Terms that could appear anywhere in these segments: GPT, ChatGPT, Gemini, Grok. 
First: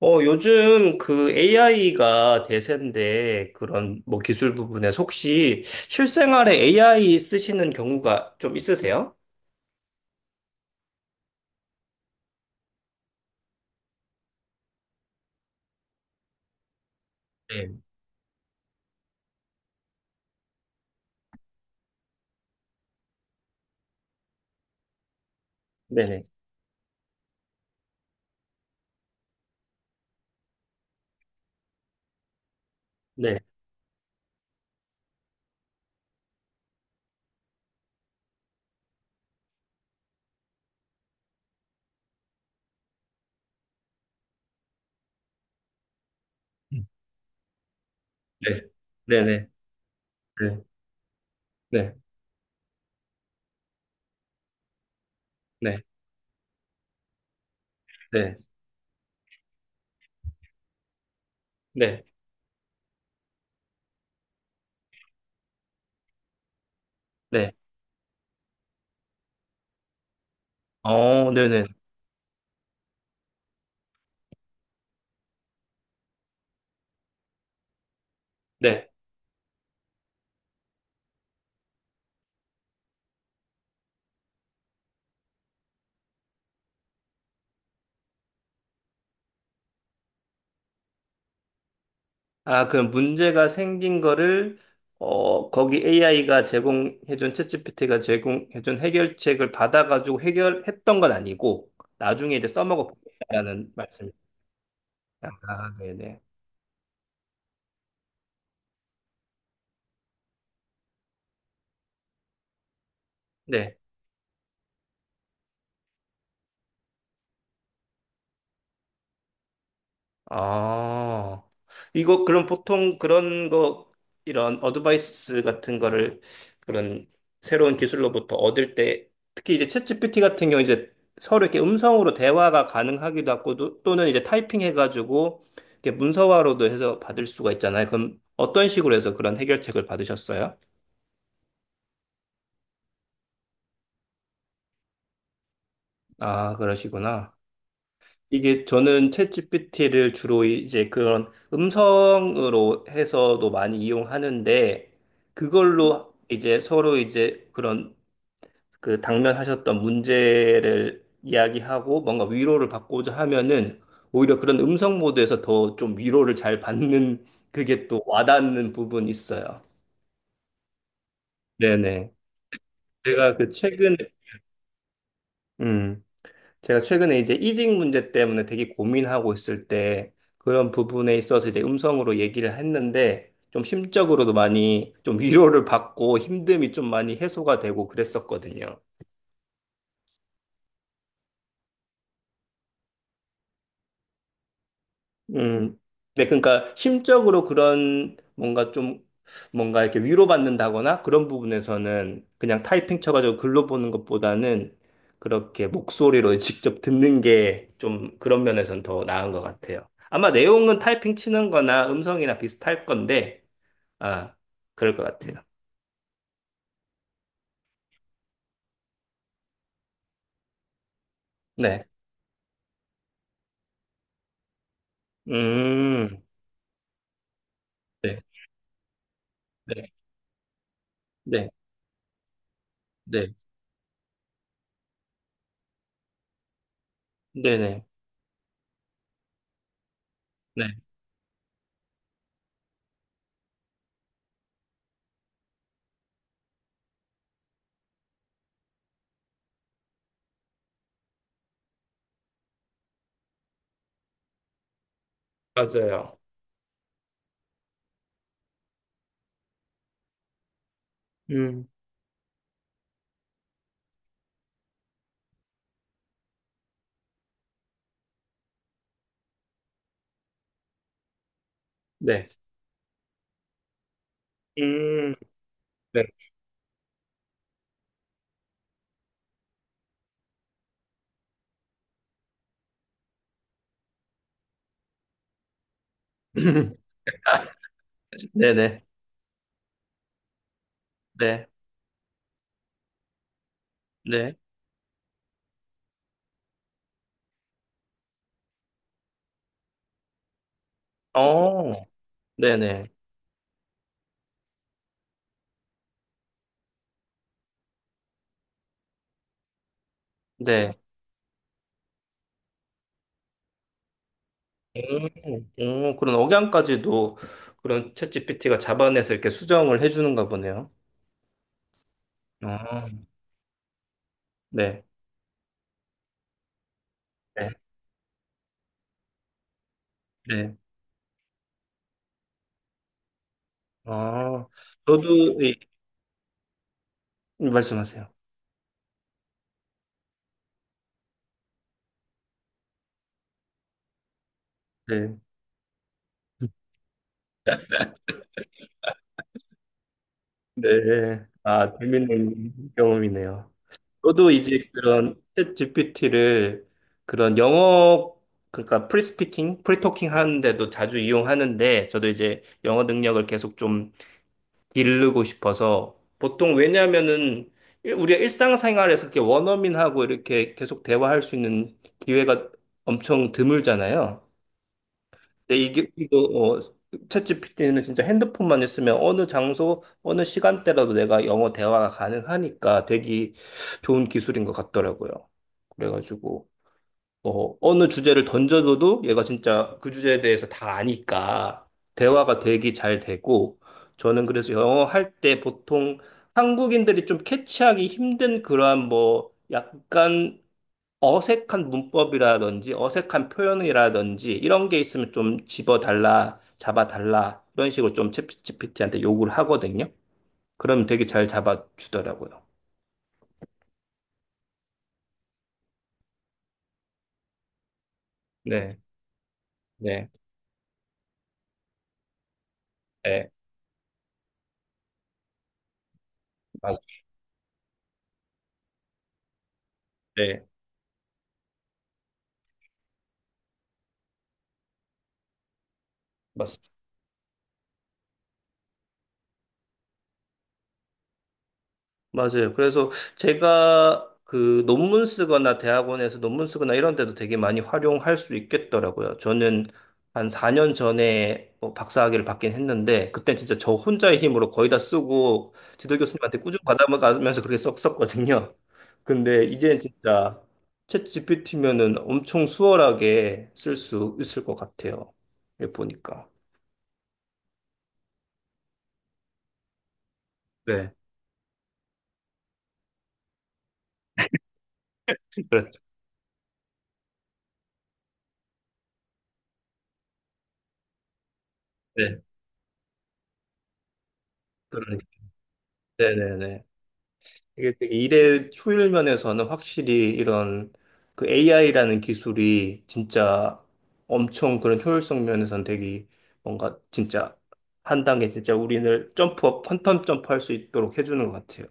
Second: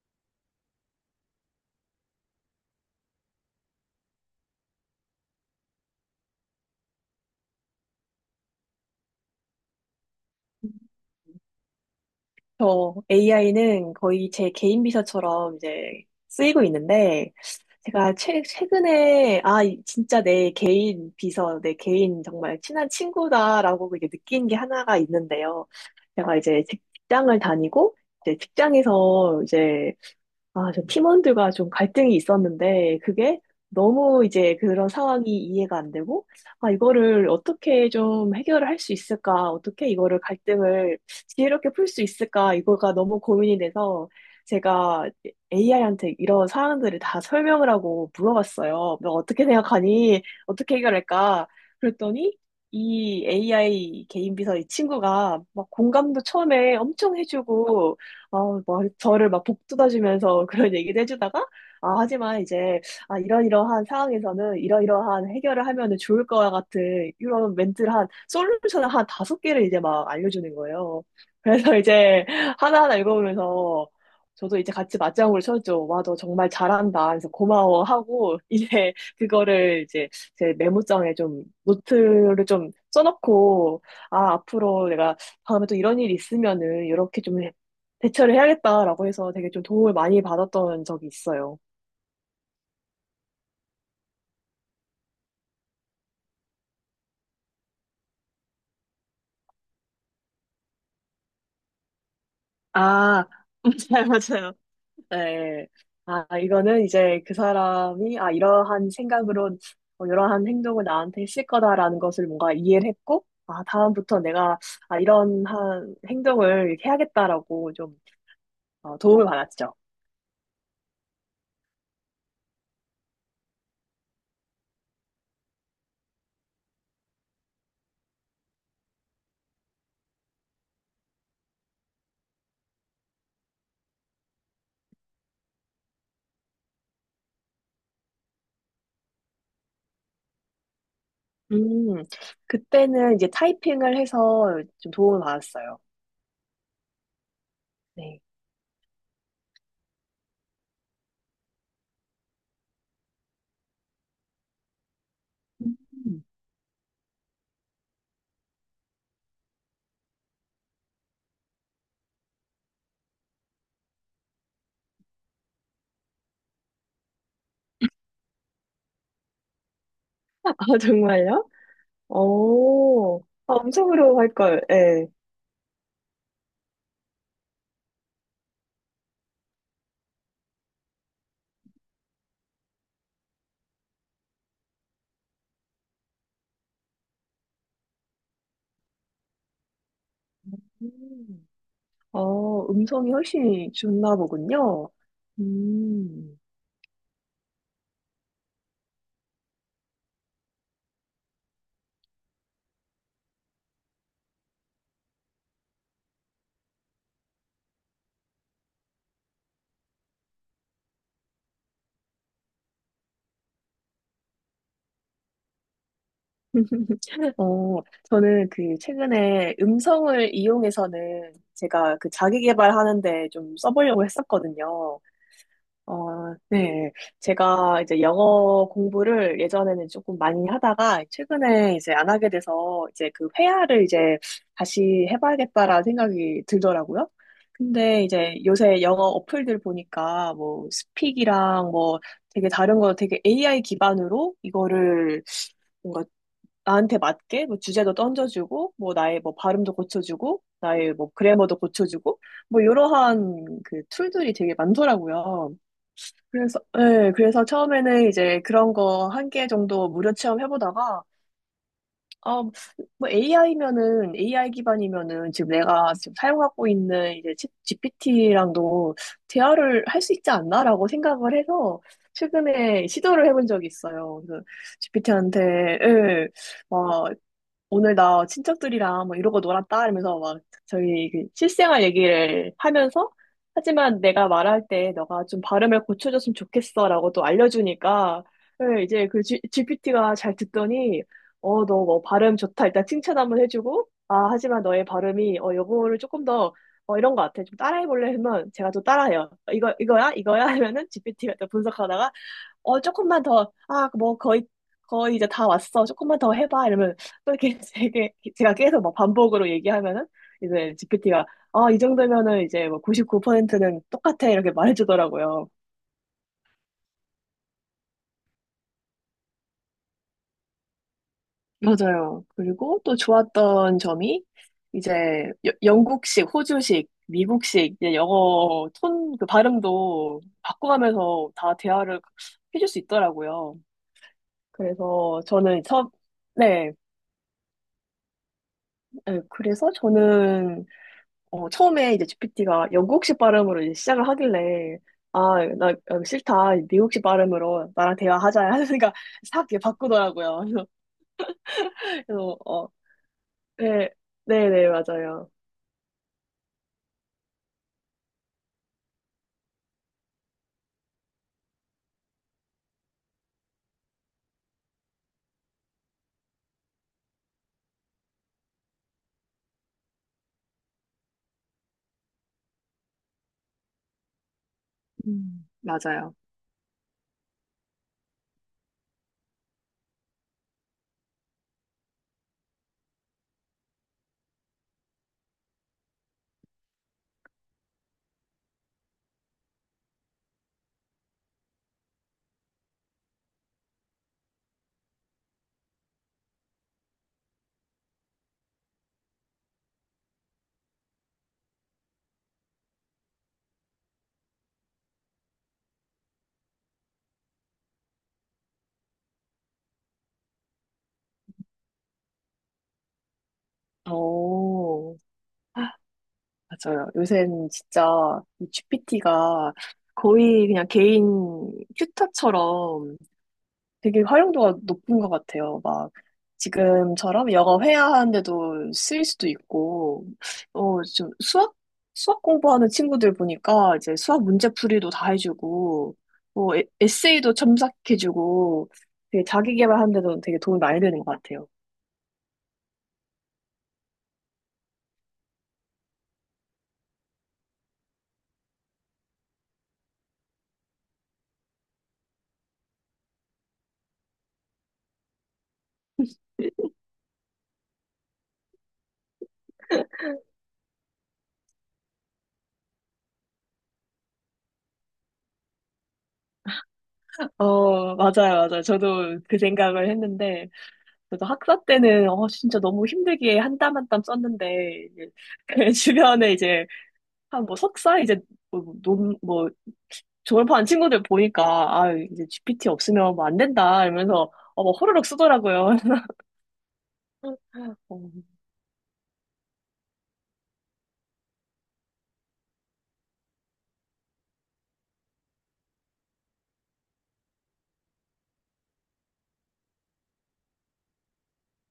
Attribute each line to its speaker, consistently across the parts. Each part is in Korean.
Speaker 1: 요즘 그 AI가 대세인데 그런 뭐 기술 부분에서 혹시 실생활에 AI 쓰시는 경우가 좀 있으세요?
Speaker 2: 저 AI는 거의 제 개인 비서처럼 이제 쓰이고 있는데,
Speaker 1: 네.
Speaker 2: 제가 최근에, 진짜 내 개인 비서, 내 개인 정말 친한 친구다라고 이제 느낀 게 하나가 있는데요.
Speaker 1: 네네.
Speaker 2: 제가 이제 직장을 다니고, 이제 직장에서 이제 저 팀원들과 좀 갈등이 있었는데,
Speaker 1: 네.
Speaker 2: 그게 너무 이제 그런 상황이 이해가 안 되고, 이거를 어떻게 좀 해결을 할 수 있을까, 어떻게 이거를 갈등을 지혜롭게 풀 수 있을까, 이거가 너무 고민이 돼서, 제가 AI한테 이런 상황들을 다 설명을 하고
Speaker 1: 네.
Speaker 2: 물어봤어요. 너 어떻게
Speaker 1: 네네.
Speaker 2: 생각하니?
Speaker 1: 네.
Speaker 2: 어떻게 해결할까?
Speaker 1: 네.
Speaker 2: 그랬더니, 이 AI 개인 비서 이 친구가 막
Speaker 1: 네.
Speaker 2: 공감도 처음에 엄청 해주고,
Speaker 1: 네.
Speaker 2: 뭐, 저를 막 복돋아주면서 그런 얘기도 해주다가,
Speaker 1: 네.
Speaker 2: 하지만 이제, 이러이러한 상황에서는 이러이러한 해결을 하면은 좋을 거와 같은
Speaker 1: 네.
Speaker 2: 이런 멘트를 한, 솔루션을 한 다섯 개를 이제 막 알려주는 거예요.
Speaker 1: 네네.
Speaker 2: 그래서 이제 하나하나 읽어보면서, 저도 이제 같이 맞장구를 쳤죠. 와, 너 정말 잘한다. 그래서 고마워 하고,
Speaker 1: 네. 네.
Speaker 2: 이제 그거를 이제 제 메모장에 좀 노트를 좀 써놓고, 앞으로 내가 다음에 또 이런 일이 있으면은 이렇게 좀 대처를 해야겠다라고 해서 되게 좀 도움을 많이 받았던 적이 있어요.
Speaker 1: 아, 그럼 문제가 생긴 거를 거기 AI가 제공해준 챗GPT가 제공해준 해결책을 받아가지고 해결했던 건 아니고 나중에 이제 써먹어
Speaker 2: 아,
Speaker 1: 보겠다는
Speaker 2: 맞아요,
Speaker 1: 말씀.
Speaker 2: 맞아요. 네.
Speaker 1: 아, 네네.
Speaker 2: 이거는 이제 그 사람이, 이러한 생각으로, 이러한 행동을 나한테 했을 거다라는 것을 뭔가 이해를 했고,
Speaker 1: 네.
Speaker 2: 다음부터 내가, 이런 한 행동을 해야겠다라고 좀 도움을 받았죠.
Speaker 1: 아, 이거 그럼 보통 그런 거, 이런 어드바이스 같은 거를 그런 새로운 기술로부터 얻을 때, 특히 이제 챗GPT 같은 경우 이제 서로 이렇게 음성으로 대화가 가능하기도 하고, 또는 이제 타이핑 해가지고, 이렇게 문서화로도 해서 받을 수가 있잖아요. 그럼 어떤 식으로 해서 그런 해결책을 받으셨어요?
Speaker 2: 음, 그때는 이제 타이핑을 해서 좀 도움을 받았어요.
Speaker 1: 아, 그러시구나.
Speaker 2: 네.
Speaker 1: 이게 저는 챗GPT를 주로 이제 그런 음성으로 해서도 많이 이용하는데 그걸로
Speaker 2: 음.
Speaker 1: 이제 서로 이제 그런 그 당면하셨던 문제를 이야기하고 뭔가 위로를 받고자 하면은 오히려 그런 음성 모드에서 더 좀 위로를 잘 받는 그게 또 와닿는 부분이 있어요.
Speaker 2: 정말요?
Speaker 1: 네네.
Speaker 2: 오,
Speaker 1: 제가 그 최근에
Speaker 2: 음성으로 할 걸. 예.
Speaker 1: 음. 제가 최근에 이제 이직 문제 때문에 되게 고민하고 있을 때 그런 부분에 있어서 이제 음성으로 얘기를 했는데 좀 심적으로도 많이 좀 위로를 받고 힘듦이 좀 많이 해소가 되고 그랬었거든요.
Speaker 2: 음. 음성이 훨씬 좋나 보군요.
Speaker 1: 음, 네,
Speaker 2: 음.
Speaker 1: 그러니까 심적으로 그런 뭔가 좀 뭔가 이렇게 위로받는다거나 그런 부분에서는 그냥 타이핑 쳐가지고 글로 보는 것보다는 그렇게 목소리로 직접 듣는 게 좀 그런 면에서는 더 나은 것 같아요. 아마 내용은 타이핑 치는 거나 음성이나 비슷할 건데, 아, 그럴 것 같아요.
Speaker 2: 어, 저는 그 최근에 음성을 이용해서는
Speaker 1: 네.
Speaker 2: 제가 그 자기 개발하는데 좀 써보려고 했었거든요.
Speaker 1: 음,
Speaker 2: 네. 제가 이제
Speaker 1: 네,
Speaker 2: 영어 공부를 예전에는
Speaker 1: 네,
Speaker 2: 조금 많이 하다가
Speaker 1: 네,
Speaker 2: 최근에 이제 안 하게 돼서 이제 그
Speaker 1: 네,
Speaker 2: 회화를 이제 다시 해봐야겠다라는 생각이 들더라고요.
Speaker 1: 네, 네,
Speaker 2: 근데 이제 요새 영어 어플들 보니까 뭐
Speaker 1: 네,
Speaker 2: 스픽이랑 뭐 되게 다른 거 되게 AI 기반으로 이거를 뭔가 나한테 맞게 뭐 주제도 던져주고 뭐 나의 뭐 발음도 고쳐주고 나의 뭐 그래머도 고쳐주고 뭐 이러한 그 툴들이 되게 많더라고요.
Speaker 1: 맞아요.
Speaker 2: 그래서, 네, 그래서 처음에는 이제 그런 거 한 개 정도 무료 체험해보다가,
Speaker 1: 음,
Speaker 2: 아, 뭐 AI면은, AI 기반이면은 지금 내가 지금 사용하고 있는 이제 GPT랑도 대화를 할 수 있지 않나라고 생각을 해서
Speaker 1: 네.
Speaker 2: 최근에 시도를 해본 적이 있어요. 그래서
Speaker 1: 음,
Speaker 2: GPT한테,
Speaker 1: 네.
Speaker 2: 오늘 나 친척들이랑 뭐 이러고 놀았다 이러면서 막 저희 그 실생활 얘기를 하면서 하지만 내가 말할 때 너가 좀 발음을 고쳐줬으면 좋겠어라고 또 알려주니까 예,
Speaker 1: 네네.
Speaker 2: 이제 그 GPT가 잘 듣더니
Speaker 1: 네,
Speaker 2: 어 너 뭐 발음 좋다 일단 칭찬 한번 해주고 아
Speaker 1: 네.
Speaker 2: 하지만 너의 발음이 어 요거를 조금 더 어 이런 거 같아 좀 따라해볼래 하면 제가 또 따라해요. 이거 이거야 이거야 하면은
Speaker 1: 그
Speaker 2: GPT가 또
Speaker 1: 어,
Speaker 2: 분석하다가
Speaker 1: 네네,
Speaker 2: 조금만 더, 뭐, 거의 이제 다 왔어. 조금만 더 해봐. 이러면 또 이렇게 되게, 제가 계속 막 반복으로 얘기하면은
Speaker 1: 네.
Speaker 2: 이제 GPT가, 이 정도면은 이제 뭐 99%는 똑같아. 이렇게 말해주더라고요.
Speaker 1: 그런 억양까지도 그런 챗GPT가 잡아내서 이렇게 수정을 해주는가 보네요.
Speaker 2: 맞아요. 그리고
Speaker 1: 어,
Speaker 2: 또 좋았던 점이
Speaker 1: 네,
Speaker 2: 이제 영국식, 호주식,
Speaker 1: 네,
Speaker 2: 미국식 이제 영어 톤 그 발음도
Speaker 1: 네.
Speaker 2: 바꿔가면서 다 대화를 해줄 수 있더라고요.
Speaker 1: 어,
Speaker 2: 그래서
Speaker 1: 저도, 이-
Speaker 2: 저는 처, 네.
Speaker 1: 말씀하세요.
Speaker 2: 네, 그래서 저는 처음에 이제 GPT가 영국식 발음으로 이제 시작을 하길래,
Speaker 1: 네,
Speaker 2: 나 싫다. 미국식 발음으로 나랑 대화하자. 하니까 싹 이렇게 바꾸더라고요. 그래서,
Speaker 1: 네. 아,
Speaker 2: 그래서, 어,
Speaker 1: 재밌는 경험이네요.
Speaker 2: 네,
Speaker 1: 저도
Speaker 2: 네네,
Speaker 1: 이제 그런
Speaker 2: 맞아요.
Speaker 1: 챗GPT를 그런 영어, 그러니까 프리스피킹, 프리토킹 하는데도 자주 이용하는데, 저도 이제 영어 능력을 계속 좀 기르고 싶어서 보통 왜냐면은 우리가 일상생활에서 이렇게 원어민하고 이렇게 계속 대화할 수 있는 기회가 엄청 드물잖아요.
Speaker 2: 음.
Speaker 1: 근데 이게
Speaker 2: 맞아요.
Speaker 1: 이거 챗 p t 는 진짜 핸드폰만 있으면 어느 장소, 어느 시간대라도 내가 영어 대화가 가능하니까 되게 좋은 기술인 것 같더라고요. 그래가지고 어, 어느 주제를 던져줘도 얘가 진짜 그 주제에 대해서 다 아니까 대화가 되게 잘 되고 저는 그래서 영어 할 때 보통 한국인들이 좀 캐치하기 힘든 그러한 뭐 약간 어색한 문법이라든지 어색한 표현이라든지 이런 게 있으면 좀 집어달라, 잡아달라 이런 식으로 좀 챗 g 피티한테 요구를 하거든요. 그러면 되게 잘 잡아주더라고요.
Speaker 2: 오, 맞아요. 요새는 진짜 이
Speaker 1: 네,
Speaker 2: GPT가
Speaker 1: 네,
Speaker 2: 거의 그냥 개인 튜터처럼
Speaker 1: 네,
Speaker 2: 되게 활용도가 높은 것 같아요. 막
Speaker 1: 맞,
Speaker 2: 지금처럼 영어 회화하는데도 쓰일 수도 있고,
Speaker 1: 네,
Speaker 2: 좀 수학 공부하는 친구들 보니까 이제 수학 문제풀이도 다 해주고, 뭐 에,
Speaker 1: 맞습니다.
Speaker 2: 에세이도 첨삭해주고, 되게 자기 개발하는데도 되게 도움이 많이 되는 것 같아요.
Speaker 1: 맞아요. 그래서 제가 그 논문 쓰거나 대학원에서 논문 쓰거나 이런 데도 되게 많이 활용할 수 있겠더라고요. 저는 한 4년 전에 뭐 박사학위를 받긴 했는데 그때 진짜 저 혼자의 힘으로 거의 다 쓰고 지도 교수님한테 꾸준히 받아가면서 그렇게 썼었거든요. 근데 이제는 진짜 챗 GPT면은 엄청 수월하게 쓸 수 있을 것 같아요. 이렇게 보니까.
Speaker 2: 맞아요, 맞아요. 저도 그 생각을 했는데,
Speaker 1: 네.
Speaker 2: 저도 학사 때는, 진짜 너무 힘들게 한땀 한땀 썼는데, 이제
Speaker 1: 그렇죠.
Speaker 2: 주변에 이제 한 뭐 석사 이제 뭐, 논, 뭐 졸업한 친구들 보니까 아
Speaker 1: 네.
Speaker 2: 이제 GPT 없으면 뭐 안 된다 이러면서 뭐 호로록
Speaker 1: 그러니까.
Speaker 2: 쓰더라고요.
Speaker 1: 네네네.
Speaker 2: 어,
Speaker 1: 이게 되게 일의 효율 면에서는 확실히 이런 그 AI라는 기술이 진짜 엄청 그런 효율성 면에서는 되게 뭔가 진짜 한 단계 진짜 우리를 점프업, 퀀텀 점프할 수 있도록 해주는 것 같아요.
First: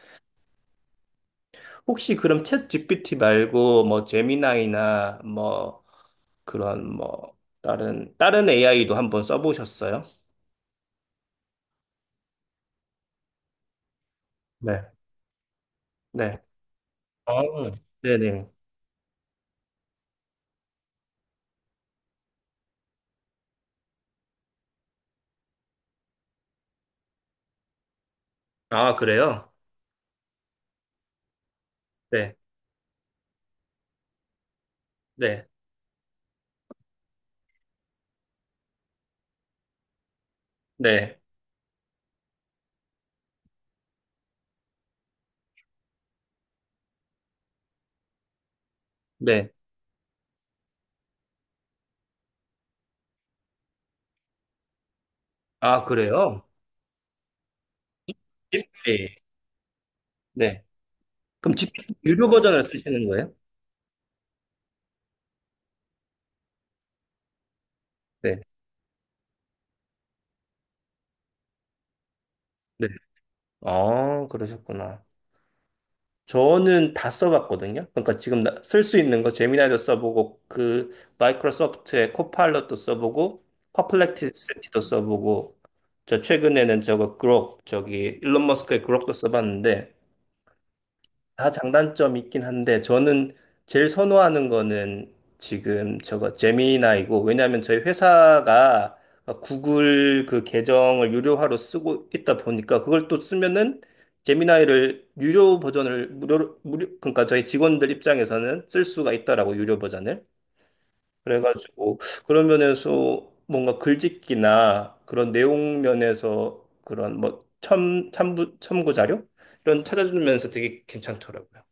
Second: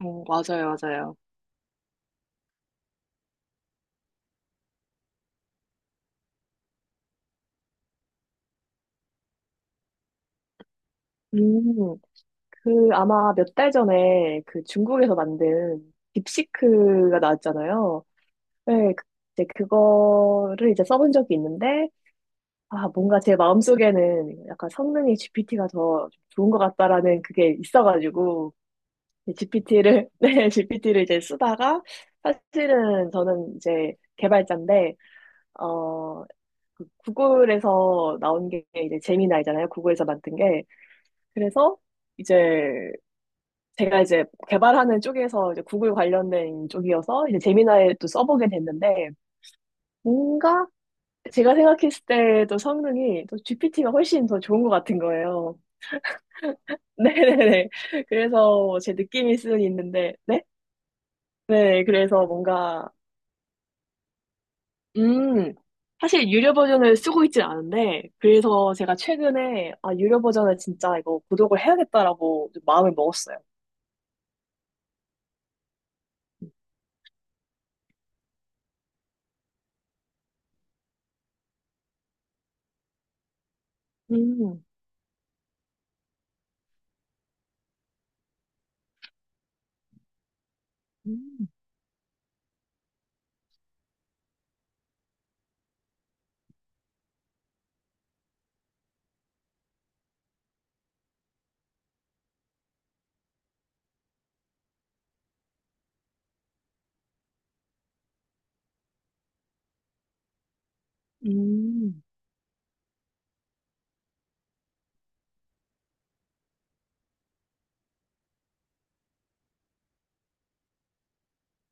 Speaker 2: 맞아요, 맞아요.
Speaker 1: 혹시 그럼 챗 GPT 말고 뭐 제미나이나 뭐 그런 뭐 다른 AI도 한번 써보셨어요?
Speaker 2: 음, 그 아마 몇 달 전에 그
Speaker 1: 네.
Speaker 2: 중국에서 만든
Speaker 1: 네.
Speaker 2: 딥시크가
Speaker 1: 아,
Speaker 2: 나왔잖아요.
Speaker 1: 네네.
Speaker 2: 네, 이제 그거를 이제 써본 적이 있는데, 뭔가 제 마음속에는 약간 성능이 GPT가 더 좋은 것 같다라는 그게 있어가지고,
Speaker 1: 아, 그래요?
Speaker 2: GPT를, 네, GPT를 이제 쓰다가,
Speaker 1: 네.
Speaker 2: 사실은 저는 이제 개발자인데,
Speaker 1: 네.
Speaker 2: 어, 그 구글에서 나온 게 이제 제미나이잖아요. 구글에서 만든 게.
Speaker 1: 네.
Speaker 2: 그래서 이제 제가 이제 개발하는 쪽에서 이제 구글 관련된 쪽이어서 이제 제미나이 또 써보게 됐는데,
Speaker 1: 네.
Speaker 2: 뭔가 제가 생각했을 때도 성능이 또 GPT가 훨씬 더 좋은 것 같은 거예요.
Speaker 1: 아, 그래요?
Speaker 2: 네네네. 그래서 제
Speaker 1: 네.
Speaker 2: 느낌일 수는 있는데, 네?
Speaker 1: 네. 그럼 집
Speaker 2: 네, 그래서
Speaker 1: 유료 버전을
Speaker 2: 뭔가
Speaker 1: 쓰시는 거예요?
Speaker 2: 음, 사실 유료 버전을 쓰고 있진 않은데,
Speaker 1: 네.
Speaker 2: 그래서 제가 최근에, 유료 버전을 진짜 이거 구독을 해야겠다라고 좀
Speaker 1: 네.
Speaker 2: 마음을 먹었어요.
Speaker 1: 아, 그러셨구나. 저는 다 써봤거든요. 그러니까 지금 쓸 수 있는 거 제미나이도 써보고 그 마이크로소프트의 코파일럿도 써보고
Speaker 2: 음,
Speaker 1: 퍼플렉시티도 써보고 저 최근에는 저거 그록 저기 일론 머스크의 그록도 써봤는데
Speaker 2: 음,
Speaker 1: 다 장단점이 있긴 한데 저는 제일 선호하는 거는 지금 저거 제미나이고 왜냐하면 저희 회사가 구글 그 계정을 유료화로 쓰고 있다 보니까 그걸 또 쓰면은 제미나이를 유료 버전을 무료 그러니까 저희 직원들 입장에서는 쓸 수가 있다라고 유료 버전을 그래가지고
Speaker 2: 음.
Speaker 1: 그런 면에서 뭔가 글짓기나 그런 내용 면에서 그런 뭐 첨부 자료 이런 찾아주면서 되게 괜찮더라고요.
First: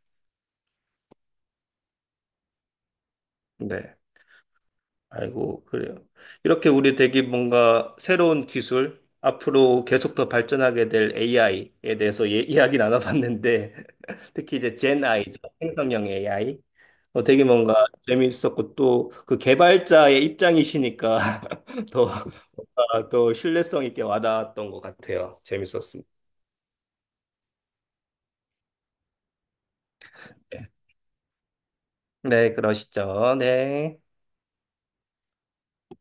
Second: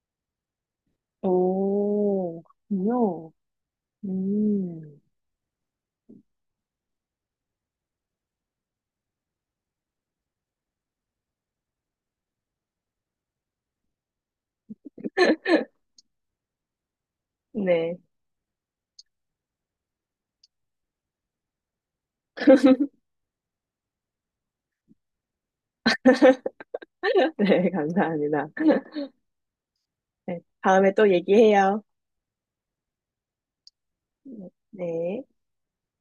Speaker 2: 오, 그렇군요.
Speaker 1: 네.
Speaker 2: 음,
Speaker 1: 아이고, 그래요. 이렇게 우리 되게 뭔가 새로운 기술, 앞으로 계속 더 발전하게 될 AI에 대해서 예, 이야기 나눠봤는데, 특히 이제 젠 아이죠. 생성형 AI. 어, 되게 뭔가
Speaker 2: 네.
Speaker 1: 재미있었고, 또 그 개발자의 입장이시니까 더, 더 신뢰성 있게 와닿았던 것 같아요. 재밌었습니다.
Speaker 2: 네, 감사합니다. 네,
Speaker 1: 네,
Speaker 2: 다음에 또 얘기해요.
Speaker 1: 네, 그러시죠. 네.
Speaker 2: 네.